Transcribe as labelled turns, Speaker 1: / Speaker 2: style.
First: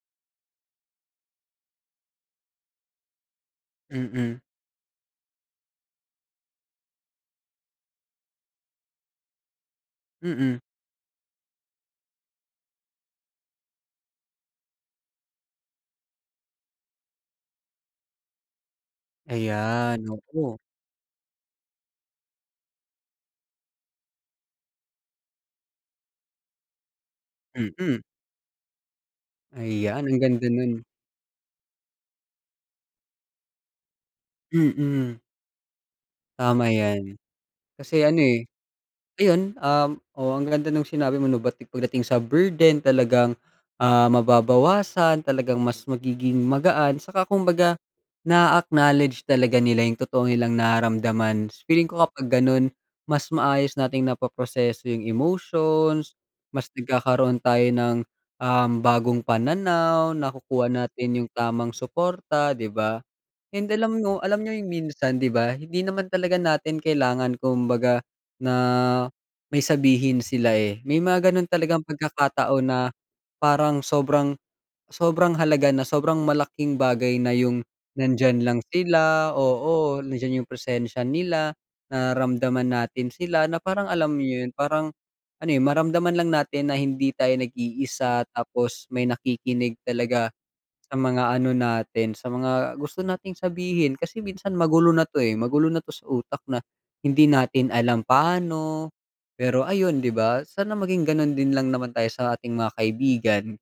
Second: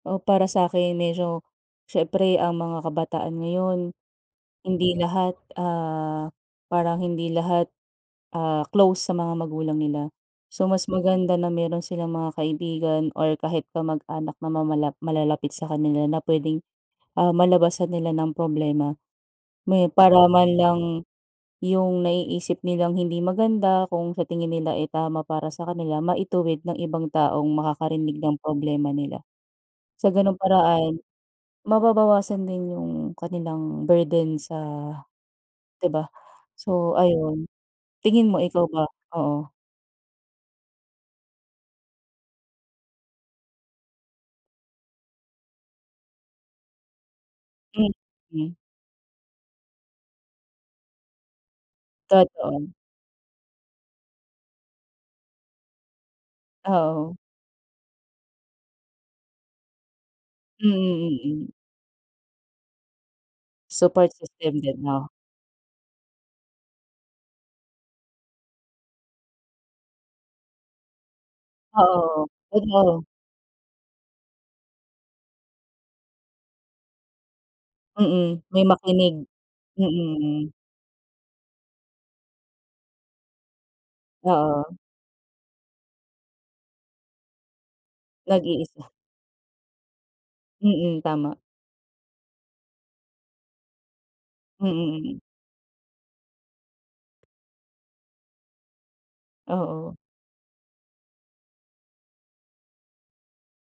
Speaker 1: Oh, para sa'kin medyo, siyempre ang mga kabataan ngayon
Speaker 2: Mm.
Speaker 1: hindi lahat, ah, parang hindi lahat, ah, close sa mga magulang nila.
Speaker 2: Mm.
Speaker 1: So mas maganda na mayro'n silang mga kaibigan or kahit kamag-anak na mamalap malalapit sa kanila na puwedeng, ah, malabasan nila ng problema. May
Speaker 2: Ayan,
Speaker 1: para man
Speaker 2: naku.
Speaker 1: lang, yung naiisip nilang hindi maganda kung sa tingin nila, eh, tama para sa kanila maituwid ng ibang taong
Speaker 2: Mm.
Speaker 1: makakarinig ng problema nila.
Speaker 2: Ayan,
Speaker 1: Sa
Speaker 2: ang
Speaker 1: ganung
Speaker 2: ganda no'n.
Speaker 1: paraan, mababawasan din yung kanilang burden sa
Speaker 2: Mm.
Speaker 1: 'di ba.
Speaker 2: Tama
Speaker 1: So
Speaker 2: 'yan.
Speaker 1: ayun,
Speaker 2: Kasi ano,
Speaker 1: tingin mo
Speaker 2: eh.
Speaker 1: ikaw ba? Oo.
Speaker 2: Ayun, um, oo ang ganda nung sinabi mo 'no pagdating sa burden talagang, ah, mababawasan talagang mas magiging magaan 'tsaka kumbaga,
Speaker 1: Mm.
Speaker 2: naa-acknowledge talaga nila yung totoong nilang nararamdaman, feeling ko kapag gano'n,
Speaker 1: Totoo.
Speaker 2: mas maayos nating napoproseso yung emotions, mas
Speaker 1: Oo.
Speaker 2: nagkakaroon tayo ng, um, bagong pananaw
Speaker 1: Mm,
Speaker 2: nakukuha natin yung
Speaker 1: mm.
Speaker 2: tamang suporta 'di ba? And alam
Speaker 1: Support
Speaker 2: mo, alam niyo
Speaker 1: system
Speaker 2: yung
Speaker 1: din 'no?
Speaker 2: minsan 'di ba hindi naman talaga natin kailangan kumbaga, na may sabihin sila, eh, may mga gano'n talagang
Speaker 1: Oo,
Speaker 2: pagkakataon na,
Speaker 1: [unintelligible]
Speaker 2: parang sobrang, sobrang halaga na sobrang malaking bagay na yung,
Speaker 1: Mm,
Speaker 2: nandiyan lang
Speaker 1: may makinig.
Speaker 2: sila
Speaker 1: Mm,
Speaker 2: oo nandiyan yung
Speaker 1: mm.
Speaker 2: presensya nila, nararamdaman natin sila na parang alam niyo 'yun
Speaker 1: Oo.
Speaker 2: parang, ano yung maramdaman lang natin na hindi tayo nag-iisa
Speaker 1: Nag-iisa.
Speaker 2: tapos may nakikinig talaga, sa
Speaker 1: Mm, tama.
Speaker 2: mga ano natin sa mga gusto nating sabihin kasi minsan
Speaker 1: Mm,
Speaker 2: magulo na 'to,
Speaker 1: mm.
Speaker 2: eh, magulo na 'to sa utak na, hindi natin alam paano, pero
Speaker 1: Oo.
Speaker 2: ayun 'di ba sana maging gano'n din lang naman tayo sa ating mga kaibigan.